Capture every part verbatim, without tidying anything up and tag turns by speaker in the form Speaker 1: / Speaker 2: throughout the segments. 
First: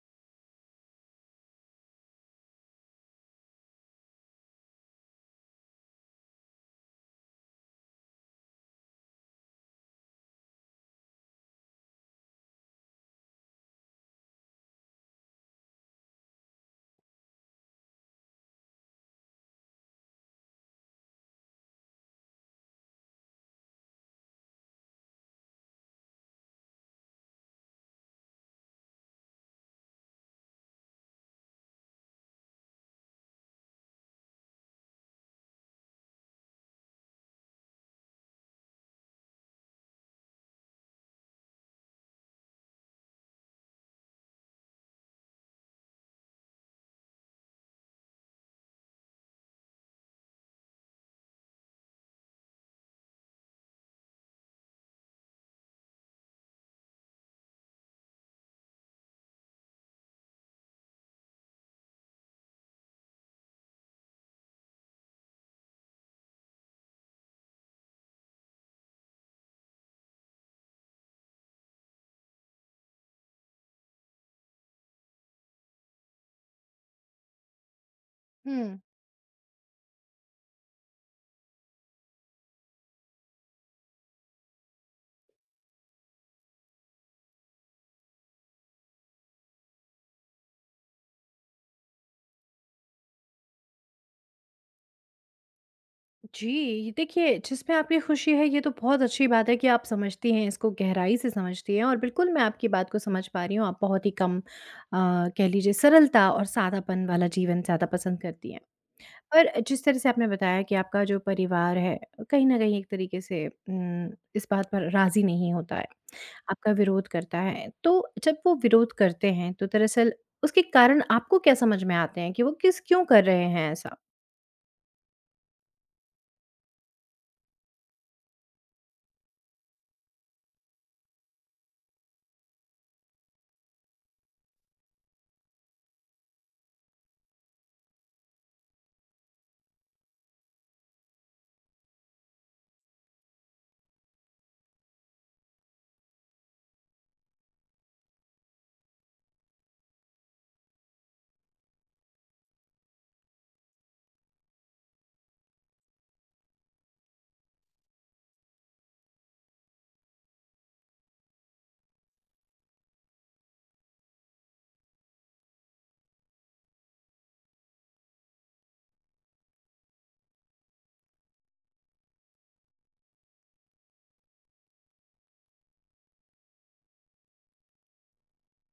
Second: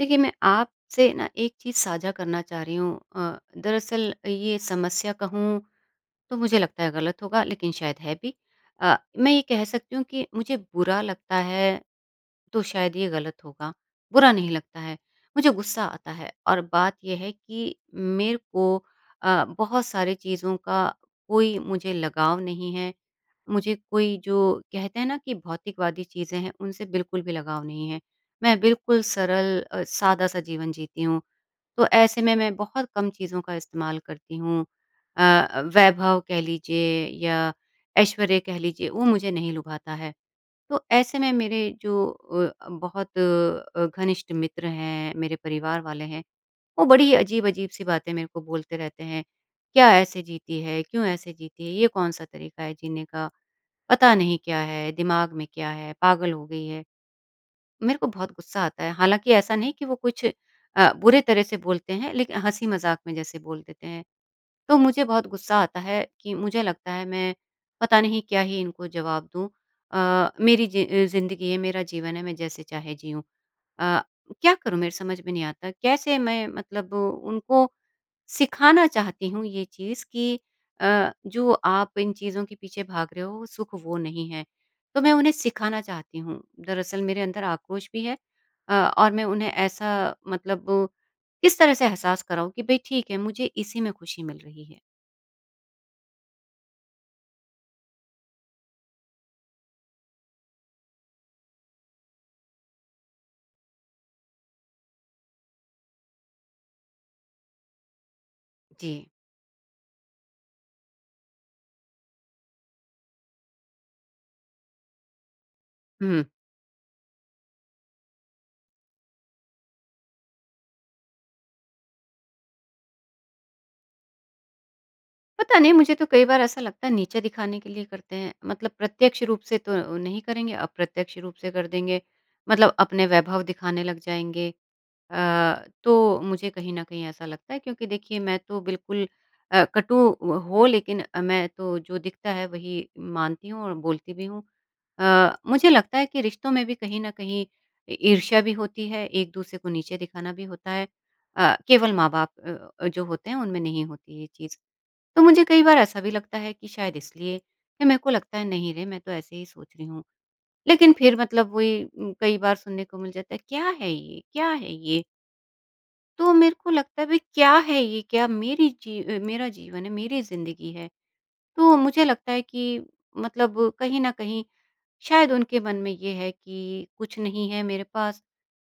Speaker 1: देखिए, मैं आपसे ना एक चीज़ साझा करना चाह रही हूँ अ, दरअसल ये समस्या कहूँ तो मुझे लगता है गलत होगा लेकिन शायद है भी। अ, मैं ये कह सकती हूँ कि मुझे बुरा लगता है तो शायद ये गलत होगा, बुरा नहीं लगता है। मुझे गुस्सा आता है और बात ये है कि मेरे को अ, बहुत सारी चीज़ों का कोई मुझे लगाव नहीं है। मुझे कोई जो कहते हैं ना कि भौतिकवादी चीज़ें हैं, उनसे बिल्कुल भी लगाव नहीं है। मैं बिल्कुल सरल अ, सादा-सा जीवन जीती हूँ, तो ऐसे में मैं बहुत कम चीज़ों का इस्तेमाल करती हूँ। अ, वैभव कह लीजिए या ऐश्वर्य कह लीजिए, वो मुझे नहीं लुभाता है। तो ऐसे में मेरे जो अ, बहुत अ, घनिष्ठ मित्र हैं, मेरे परिवार वाले हैं, वो बड़ी अजीब-अजीब सी बातें मेरे को बोलते रहते हैं। क्या ऐसे जीती है? क्यों ऐसे जीती है? ये कौन-सा तरीका है जीने का? पता नहीं क्या है? दिमाग में क्या है? पागल हो गई है? मेरे को बहुत गुस्सा आता है। हालाँकि ऐसा नहीं कि वो कुछ अ, बुरे तरह से बोलते हैं लेकिन हँसी-मज़ाक में जैसे बोल देते हैं। तो मुझे बहुत गुस्सा आता है कि मुझे लगता है मैं पता नहीं क्या ही इनको जवाब दूँ। अ, मेरी जि अ, ज़िंदगी है, मेरा जीवन है, मैं जैसे चाहे जिऊँ। अ, क्या करूँ मेरे समझ में नहीं आता। कैसे मैं मतलब उनको
Speaker 2: हुँ।
Speaker 1: सिखाना चाहती हूँ ये चीज़ कि अ, जो आप इन चीज़ों के पीछे भाग रहे हो, सुख वो नहीं है। तो मैं उन्हें सिखाना चाहती हूँ। दरअसल मेरे अंदर आक्रोश भी है अ, और मैं उन्हें ऐसा मतलब किस तरह से एहसास कराऊँ कि भई ठीक है, मुझे इसी में खुशी मिल रही है।
Speaker 2: जी, ये देखिए जिसमें आपकी खुशी है ये तो बहुत अच्छी बात है कि आप समझती हैं, इसको गहराई से समझती हैं और बिल्कुल मैं आपकी बात को समझ पा रही हूँ। आप बहुत ही कम अ, कह लीजिए सरलता और सादापन वाला जीवन ज़्यादा पसंद करती हैं।
Speaker 1: जी,
Speaker 2: पर जिस तरह से आपने बताया कि आपका जो परिवार है, कहीं न कहीं एक तरीके से उम, इस बात पर राज़ी नहीं होता है,
Speaker 1: हुँ।
Speaker 2: आपका विरोध करता है। तो जब वो विरोध करते हैं तो दरअसल उसके कारण आपको क्या समझ में आते हैं कि वो किस क्यों कर रहे हैं ऐसा?
Speaker 1: पता नहीं मुझे तो कई बार ऐसा लगता है नीचा दिखाने के लिए करते हैं। मतलब प्रत्यक्ष रूप से तो नहीं करेंगे, अप्रत्यक्ष रूप से कर देंगे। मतलब अपने वैभव दिखाने लग जाएँगे। अ, तो मुझे कहीं न कहीं ऐसा लगता है क्योंकि देखिए मैं तो बिल्कुल अ, कटु हो लेकिन अ, मैं तो जो दिखता है वही मानती हूँ और बोलती भी हूँ। अ, मुझे लगता है कि रिश्तों में भी कहीं न कहीं इ ईर्ष्या भी होती है, एक-दूसरे को नीचे दिखाना भी होता है। अ, केवल माँ-बाप अ अ, जो होते हैं उनमें नहीं होती ये चीज़। तो मुझे कई बार ऐसा भी लगता है कि शायद इसलिए या मेरे को लगता है नहीं रे मैं तो ऐसे ही सोच रही हूँ लेकिन फिर मतलब वही उम, कई बार सुनने को मिल जाता है क्या है ये क्या है ये। तो मेरे को लगता है भाई क्या है ये, क्या मेरी जी अ, मेरा जीवन है मेरी जिंदगी है। तो मुझे लगता है कि मतलब कहीं ना कहीं शायद उनके मन में ये है कि कुछ नहीं है मेरे पास।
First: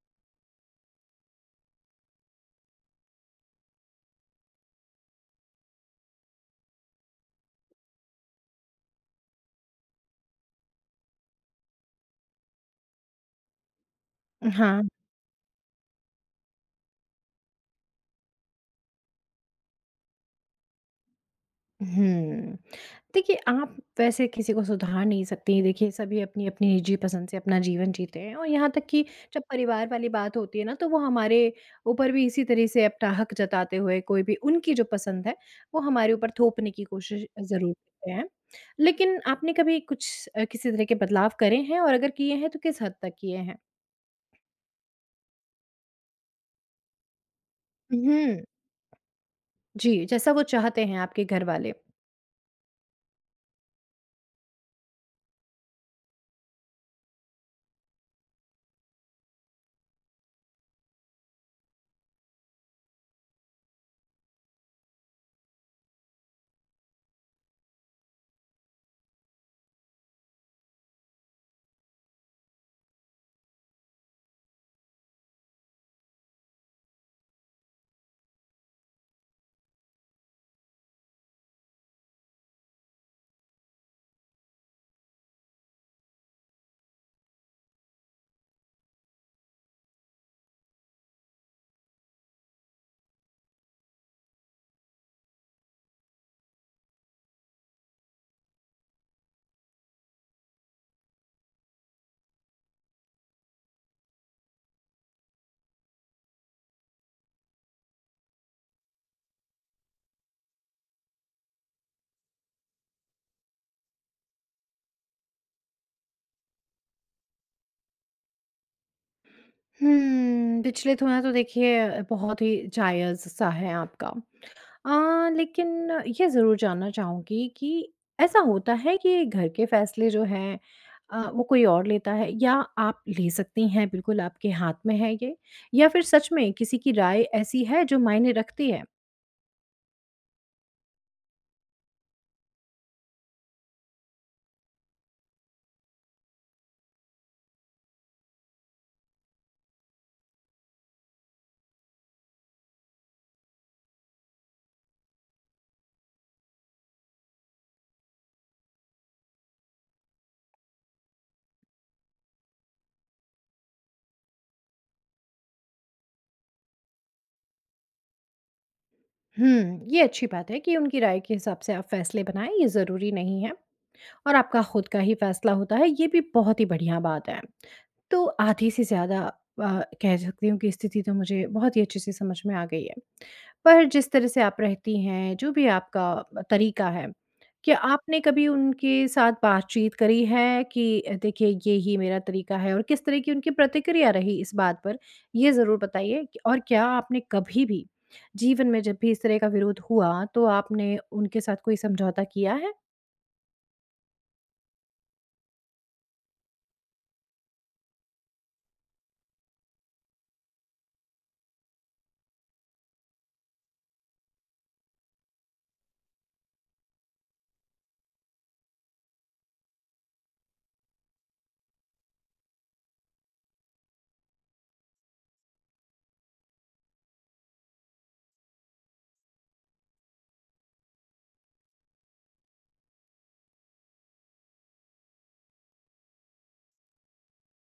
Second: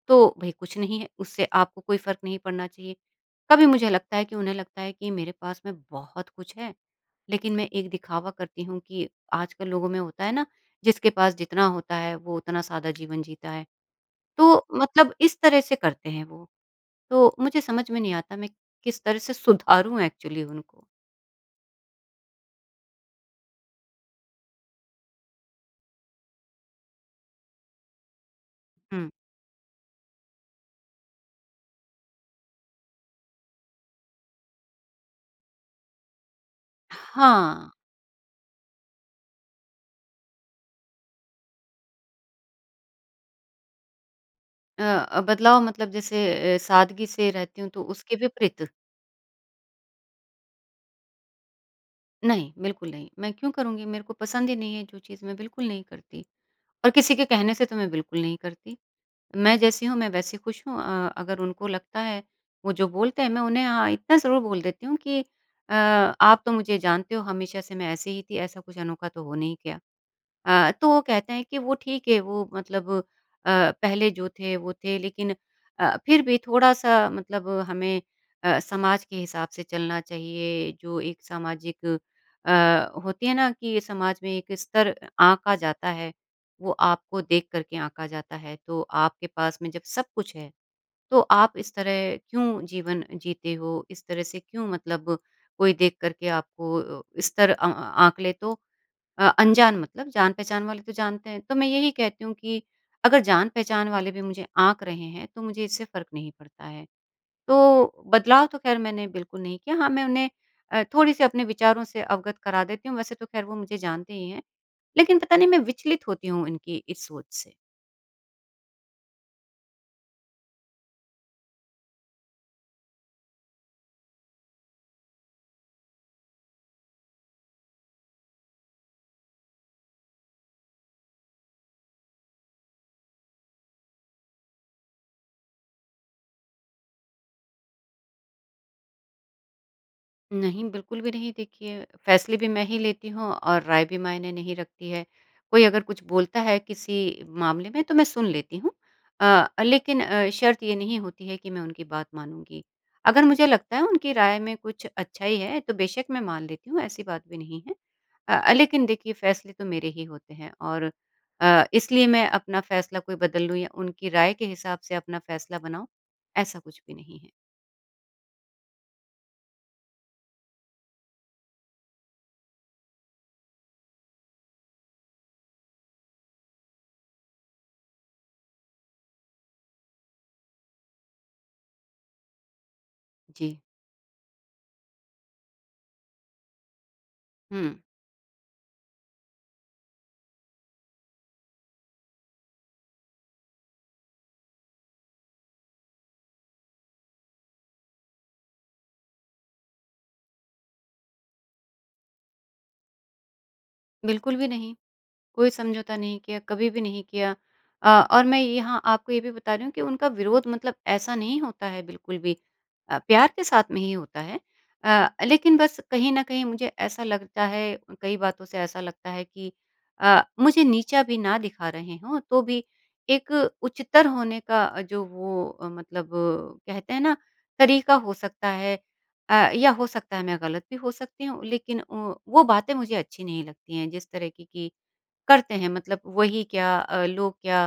Speaker 1: तो भाई कुछ नहीं है उससे आपको कोई फर्क नहीं पड़ना चाहिए। कभी मुझे लगता है कि उन्हें लगता है कि मेरे पास में बहुत कुछ है लेकिन मैं एक दिखावा करती हूँ कि आजकल लोगों में होता है ना, जिसके पास जितना होता है वो उतना सादा जीवन जीता है। तो
Speaker 2: हाँ।
Speaker 1: मतलब इस तरह से करते हैं वो। तो मुझे समझ में नहीं आता मैं किस तरह से सुधारूँ एक्चुअली उनको?
Speaker 2: हुँ। देखिए, आप वैसे किसी को सुधार नहीं सकती। देखिए, सभी अपनी-अपनी निजी पसंद से अपना जीवन जीते हैं और यहाँ तक कि
Speaker 1: हुँ।
Speaker 2: जब परिवार वाली बात होती है ना, तो वो हमारे ऊपर भी इसी तरह से अपना हक जताते हुए, कोई भी उनकी जो पसंद है, वो हमारे ऊपर थोपने की कोशिश
Speaker 1: हाँ।
Speaker 2: ज़रूर करते हैं। लेकिन आपने कभी कुछ अ, किसी तरह के बदलाव करे हैं, और अगर किए हैं, तो किस हद तक किए हैं?
Speaker 1: अ अ, बदलाव मतलब जैसे अ, सादगी से रहती हूँ तो उसके
Speaker 2: हुँ।
Speaker 1: विपरीत।
Speaker 2: जी, जैसा वो चाहते हैं आपके घर वाले।
Speaker 1: नहीं, बिल्कुल नहीं। मैं क्यों करूँगी? मेरे को पसंद ही नहीं है जो चीज़ मैं बिल्कुल नहीं करती और किसी के कहने से तो मैं बिल्कुल नहीं करती। मैं जैसी हूँ, मैं वैसी खुश हूँ अ, अगर उनको लगता है, वो जो बोलते हैं मैं उन्हें हाँ, इतना ज़रूर बोल देती हूँ कि अ, आप तो मुझे जानते हो हमेशा से मैं ऐसी ही थी, ऐसा कुछ अनोखा तो हो नहीं गया। अ, तो वो कहते हैं कि वो ठीक है वो मतलब अ, पहले जो थे वो थे लेकिन अ, फिर भी थोड़ा-सा मतलब हमें अ, समाज के हिसाब से चलना चाहिए। जो एक सामाजिक अ, होती है ना कि समाज में एक स्तर आँका जाता है, वो आपको देख कर के आँका जाता है। तो आपके पास में जब सब कुछ है, तो आप इस तरह क्यों जीवन जीते हो? इस तरह से क्यों मतलब कोई देख कर के आपको अ, स्तर अ, आँक ले तो अ, अनजान मतलब जान-पहचान वाले तो जानते हैं। तो मैं यही कहती हूँ कि अगर जान-पहचान वाले भी मुझे आँक रहे हैं, तो मुझे इससे फ़र्क नहीं पड़ता है। तो बदलाव तो ख़ैर मैंने बिल्कुल नहीं किया। हाँ, मैं उन्हें अ, थोड़ी-सी अपने विचारों से अवगत करा देती हूँ। वैसे तो ख़ैर वो मुझे जानते ही हैं, लेकिन पता नहीं मैं विचलित होती हूँ इनकी इस सोच से।
Speaker 2: हुँ, पिछले थोड़ा तो देखिए बहुत ही जायज़-सा है आपका। अ, लेकिन ये ज़रूर जानना चाहूँगी कि ऐसा होता है कि घर के फ़ैसले जो हैं, अ, वो कोई और लेता है या आप ले सकती हैं, बिल्कुल आपके हाथ में है ये? या फिर सच में किसी की राय ऐसी है जो मायने रखती है?
Speaker 1: नहीं, बिल्कुल भी नहीं। देखिए, फ़ैसले भी मैं ही लेती हूँ और राय भी मायने नहीं रखती है। कोई अगर कुछ बोलता है किसी मामले में तो मैं सुन लेती हूँ अ, लेकिन अ, शर्त ये नहीं होती है कि मैं उनकी बात मानूँगी। अगर मुझे लगता है उनकी राय में कुछ अच्छाई है तो बेशक मैं मान लेती हूँ, ऐसी बात भी नहीं है। अ, लेकिन देखिए फ़ैसले तो मेरे ही होते हैं और अ, इसलिए मैं अपना फ़ैसला कोई बदल लूँ या उनकी राय के हिसाब से अपना फ़ैसला बनाऊँ, ऐसा कुछ भी नहीं है।
Speaker 2: हुँ, ये अच्छी बात है कि उनकी राय के हिसाब से आप फ़ैसले बनाएँ, ये ज़रूरी नहीं है। और आपका खुद का ही फैसला होता है, ये भी बहुत ही बढ़िया बात है। तो आधी से ज़्यादा अ, कह सकती हूँ कि स्थिति तो मुझे बहुत ही अच्छे से समझ में आ गई है।
Speaker 1: जी।
Speaker 2: पर जिस तरह से आप रहती हैं, जो भी आपका तरीका है,
Speaker 1: हुँ,
Speaker 2: क्या आपने कभी उनके साथ बातचीत करी है कि अ, देखिए ये ही मेरा तरीका है, और किस तरह की उनकी प्रतिक्रिया रही इस बात पर, ये ज़रूर बताइए। कि और क्या आपने कभी भी जीवन में जब भी इस तरह का विरोध हुआ, तो आपने उनके साथ कोई समझौता किया है?
Speaker 1: बिल्कुल भी नहीं। कोई समझौता नहीं किया, कभी भी नहीं किया। अ, और मैं यहाँ आपको ये भी बता रही हूँ कि उनका विरोध मतलब ऐसा नहीं होता है बिल्कुल भी अ, प्यार के साथ में ही होता है। अ, लेकिन बस कहीं न कहीं मुझे ऐसा लगता है कई बातों से ऐसा लगता है कि अ, मुझे नीचा भी ना दिखा रहे हों, तो भी एक उच्चतर होने का अ, जो वो अ, मतलब अ, कहते हैं ना तरीका हो सकता है अ, या हो सकता है मैं गलत भी हो सकती हूँ, लेकिन अ, वो बातें मुझे अच्छी नहीं लगती हैं जिस तरह की कि करते हैं मतलब वही क्या अ, लोग क्या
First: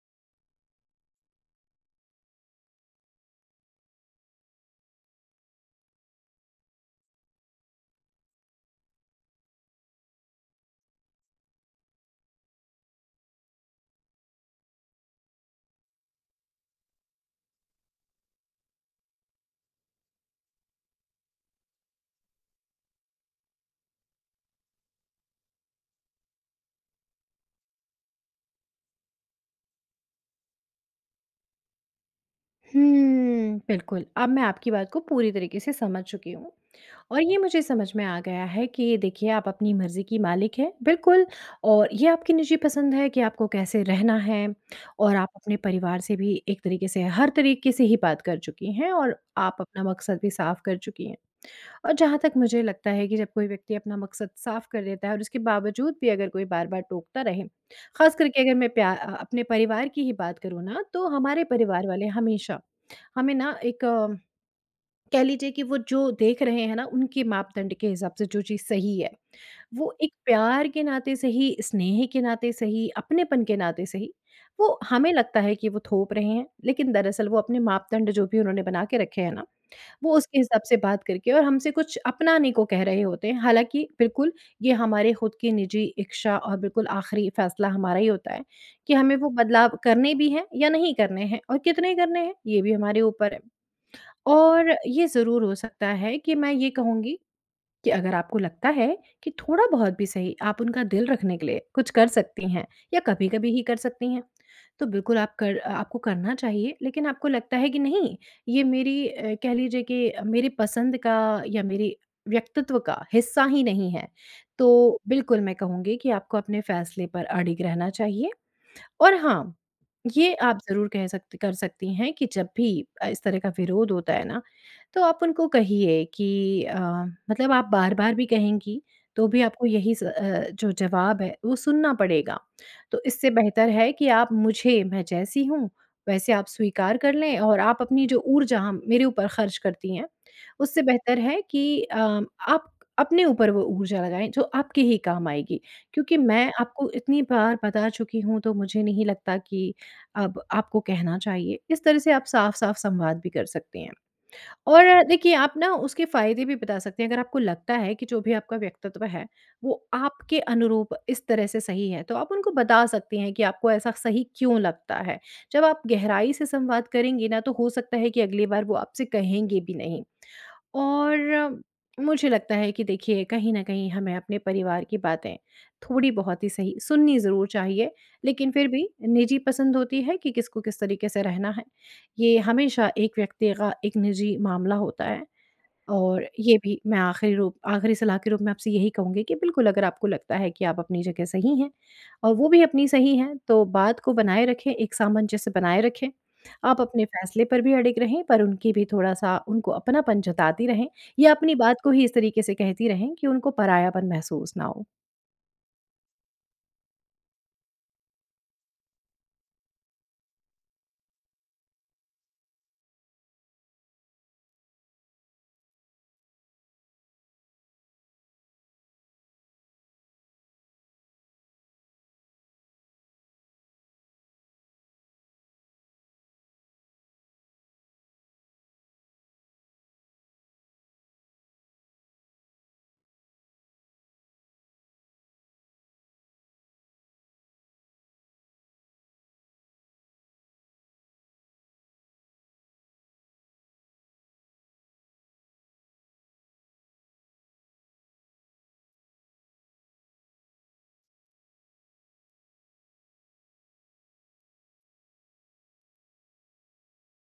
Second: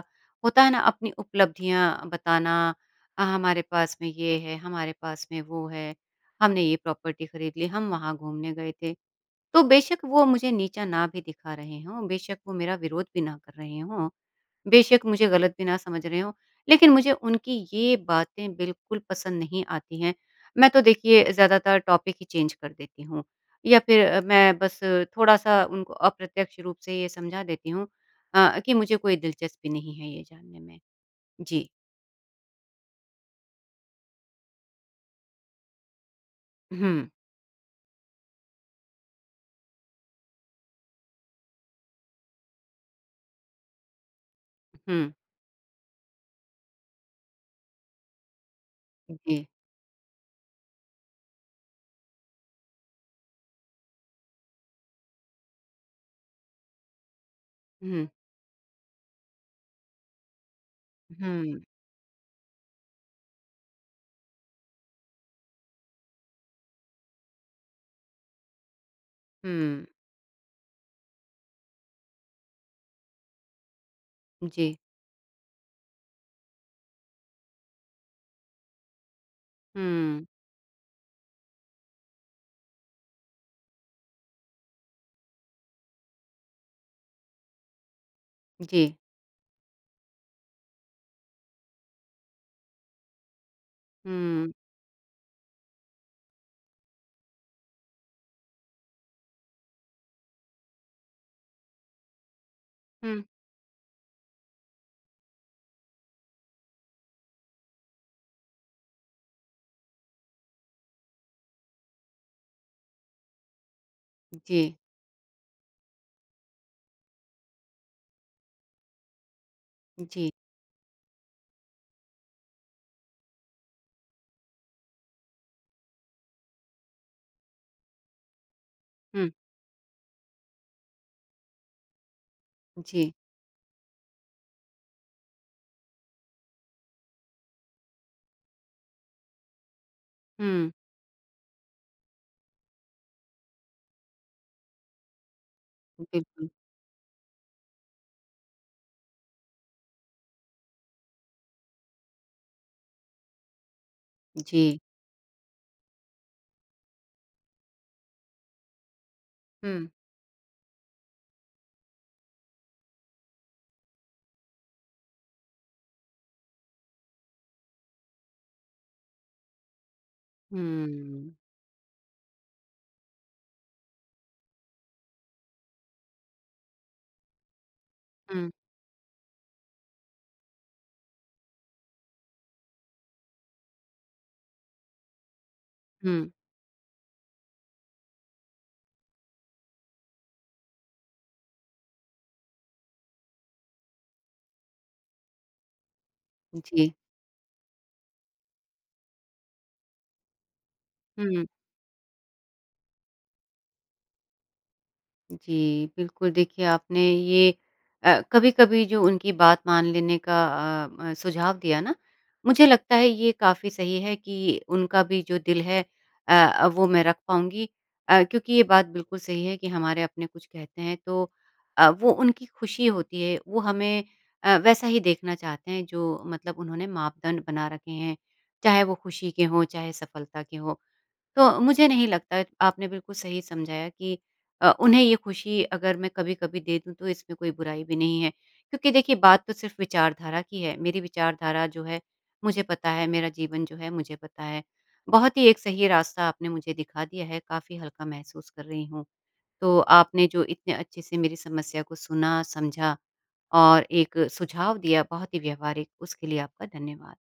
Speaker 1: होता है ना अपनी उपलब्धियाँ बताना अ, हमारे पास में ये है, हमारे पास में वो है, हमने ये प्रॉपर्टी खरीद ली, हम वहाँ घूमने गए थे। तो बेशक वो मुझे नीचा ना भी दिखा रहे हों, बेशक वो मेरा विरोध भी ना कर रहे हों, बेशक मुझे गलत भी ना समझ रहे हो, लेकिन मुझे उनकी ये बातें बिल्कुल पसंद नहीं आती हैं। मैं तो देखिए ज़्यादातर टॉपिक ही चेंज कर देती हूँ या फिर अ, मैं बस थोड़ा-सा उनको अप्रत्यक्ष रूप से ये समझा देती हूँ अ, कि मुझे कोई दिलचस्पी नहीं है ये जानने में। जी।
Speaker 2: हुँ, बिल्कुल, अब मैं आपकी बात को पूरी तरीके से समझ चुकी हूँ,
Speaker 1: हुँ,
Speaker 2: और ये मुझे समझ में आ गया है कि ये देखिए आप अपनी मर्ज़ी की मालिक हैं, बिल्कुल। और ये आपकी निजी पसंद है कि आपको कैसे रहना है,
Speaker 1: हुँ,
Speaker 2: और आप अपने परिवार से भी एक तरीके से, हर तरीके से ही बात कर चुकी हैं, और
Speaker 1: जी।
Speaker 2: आप अपना मकसद भी साफ़ कर चुकी हैं। और जहाँ तक मुझे लगता है कि जब कोई व्यक्ति अपना मकसद साफ़ कर देता है और उसके बावजूद भी अगर कोई बार-बार टोकता रहे,
Speaker 1: हुँ,
Speaker 2: ख़ास करके अगर मैं प्या अ, अपने परिवार की ही बात करूँ ना, तो हमारे
Speaker 1: हुँ,
Speaker 2: परिवार वाले हमेशा हमें ना एक, अ, कह लीजिए कि वो जो देख रहे हैं ना, उनके मापदंड के हिसाब से जो चीज़ सही है,
Speaker 1: हुँ,
Speaker 2: वो एक प्यार के नाते सही, स्नेह के नाते सही, अपनेपन के नाते सही,
Speaker 1: जी।
Speaker 2: वो हमें लगता है कि वो थोप रहे हैं, लेकिन दरअसल वो अपने मापदंड जो भी उन्होंने बना के रखे हैं ना, वो
Speaker 1: हुँ,
Speaker 2: उसके हिसाब से बात करके और हमसे कुछ अपनाने को कह रहे होते हैं। हालाँकि बिल्कुल ये हमारे खुद की निजी इच्छा और बिल्कुल आखिरी फैसला हमारा ही होता है
Speaker 1: जी।
Speaker 2: कि हमें वो बदलाव करने भी हैं या नहीं करने हैं, और कितने करने हैं, ये भी हमारे ऊपर है।
Speaker 1: हुँ,
Speaker 2: और ये ज़रूर हो सकता है कि मैं ये कहूँगी कि अगर आपको लगता है कि थोड़ा-बहुत भी सही आप उनका दिल रखने के लिए कुछ कर सकती हैं या
Speaker 1: हुँ,
Speaker 2: कभी-कभी ही कर सकती हैं, तो बिल्कुल आप कर आपको करना चाहिए। लेकिन आपको लगता है कि नहीं, ये मेरी, अ, कह लीजिए कि मेरी पसंद का या मेरे व्यक्तित्व का हिस्सा ही नहीं है,
Speaker 1: जी,
Speaker 2: तो बिल्कुल मैं कहूँगी कि आपको अपने फ़ैसले पर अडिग रहना चाहिए। और हाँ,
Speaker 1: जी।
Speaker 2: ये आप ज़रूर कह सकती कर सकती हैं कि जब भी अ, इस तरह का विरोध होता है ना, तो आप उनको कहिए कि, अ, मतलब आप बार-बार भी कहेंगी, तो
Speaker 1: हुँ,
Speaker 2: भी आपको यही स अ, जो जवाब है, वो सुनना पड़ेगा। तो
Speaker 1: जी।
Speaker 2: इससे बेहतर है कि आप मुझे, मैं जैसी हूँ, वैसे आप स्वीकार कर लें, और आप अपनी जो ऊर्जा हम मेरे ऊपर खर्च करती हैं,
Speaker 1: हुँ,
Speaker 2: उससे बेहतर है कि अ, आप अपने ऊपर वो ऊर्जा लगाएँ, जो आपके ही काम आएगी। क्योंकि
Speaker 1: बिल्कुल।
Speaker 2: मैं आपको इतनी बार बता चुकी हूँ तो मुझे नहीं लगता कि अब आपको कहना चाहिए। इस तरह से आप साफ-साफ संवाद भी कर सकते हैं।
Speaker 1: जी।
Speaker 2: और देखिए आप ना उसके फ़ायदे भी बता सकते हैं। अगर आपको लगता है कि जो भी आपका व्यक्तित्व है, वो
Speaker 1: हुँ,
Speaker 2: आपके अनुरूप इस तरह से सही है, तो आप उनको बता सकती हैं कि आपको ऐसा सही क्यों लगता है। जब आप गहराई से संवाद करेंगी ना, तो हो सकता है कि अगली बार वो आपसे कहेंगे भी नहीं।
Speaker 1: हुँ।
Speaker 2: और मुझे लगता है कि देखिए कहीं न कहीं हमें अपने परिवार की बातें थोड़ी बहुत ही सही सुननी ज़रूर चाहिए,
Speaker 1: हुँ,
Speaker 2: लेकिन फिर भी निजी पसंद होती है कि किसको किस तरीके से रहना है, ये हमेशा एक व्यक्ति का एक निजी मामला होता है। और
Speaker 1: हुँ।
Speaker 2: ये भी मैं आखिरी रूप आखिरी सलाह के रूप में आपसे यही कहूँगी कि बिल्कुल अगर आपको लगता है कि आप अपनी जगह सही हैं और वो भी अपनी सही हैं, तो बात को बनाए रखें, एक सामंजस्य बनाए रखें। आप
Speaker 1: जी।
Speaker 2: अपने फैसले पर भी अड़िग रहें, पर उनकी भी, थोड़ा-सा उनको अपनापन जताती रहें या
Speaker 1: हुँ,
Speaker 2: अपनी बात को ही इस तरीके से कहती रहें कि उनको परायापन महसूस ना हो।
Speaker 1: जी, बिल्कुल देखिए आपने ये अ, कभी-कभी जो उनकी बात मान लेने का अ अ, सुझाव दिया ना, मुझे लगता है ये काफ़ी सही है कि उनका भी जो दिल है अ अ, वो मैं रख पाऊँगी अ, क्योंकि ये बात बिल्कुल सही है कि हमारे अपने कुछ कहते हैं तो अ, वो उनकी खुशी होती है, वो हमें अ, वैसा ही देखना चाहते हैं जो मतलब उन्होंने मापदंड बना रखे हैं, चाहे वो खुशी के हों, चाहे सफलता के हों। तो मुझे नहीं लगता आपने बिल्कुल सही समझाया कि अ, उन्हें ये खुशी अगर मैं कभी-कभी दे दूँ तो इसमें कोई बुराई भी नहीं है। क्योंकि देखिए बात तो सिर्फ़ विचारधारा की है। मेरी विचारधारा जो है मुझे पता है, मेरा जीवन जो है मुझे पता है। बहुत ही एक सही रास्ता आपने मुझे दिखा दिया है, काफ़ी हल्का महसूस कर रही हूँ। तो आपने जो इतने अच्छे से मेरी समस्या को सुना, समझा और एक सुझाव दिया बहुत ही व्यावहारिक उसके लिए आपका धन्यवाद।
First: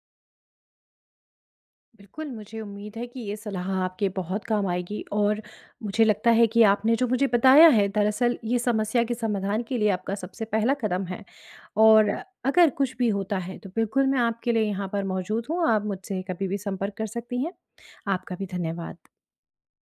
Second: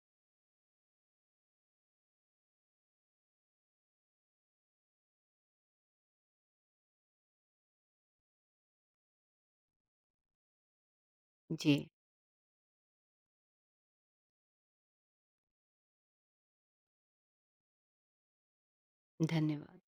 Speaker 2: बिल्कुल, मुझे उम्मीद है कि ये सलाह आपके बहुत काम आएगी, और मुझे लगता है कि आपने जो मुझे बताया है, दरअसल ये समस्या के समाधान के लिए आपका सबसे पहला कदम है।
Speaker 1: जी,
Speaker 2: और अगर कुछ भी होता है तो बिल्कुल मैं आपके लिए यहाँ पर मौजूद हूँ, आप मुझसे कभी भी संपर्क कर सकती हैं। आपका भी धन्यवाद।
Speaker 1: धन्यवाद।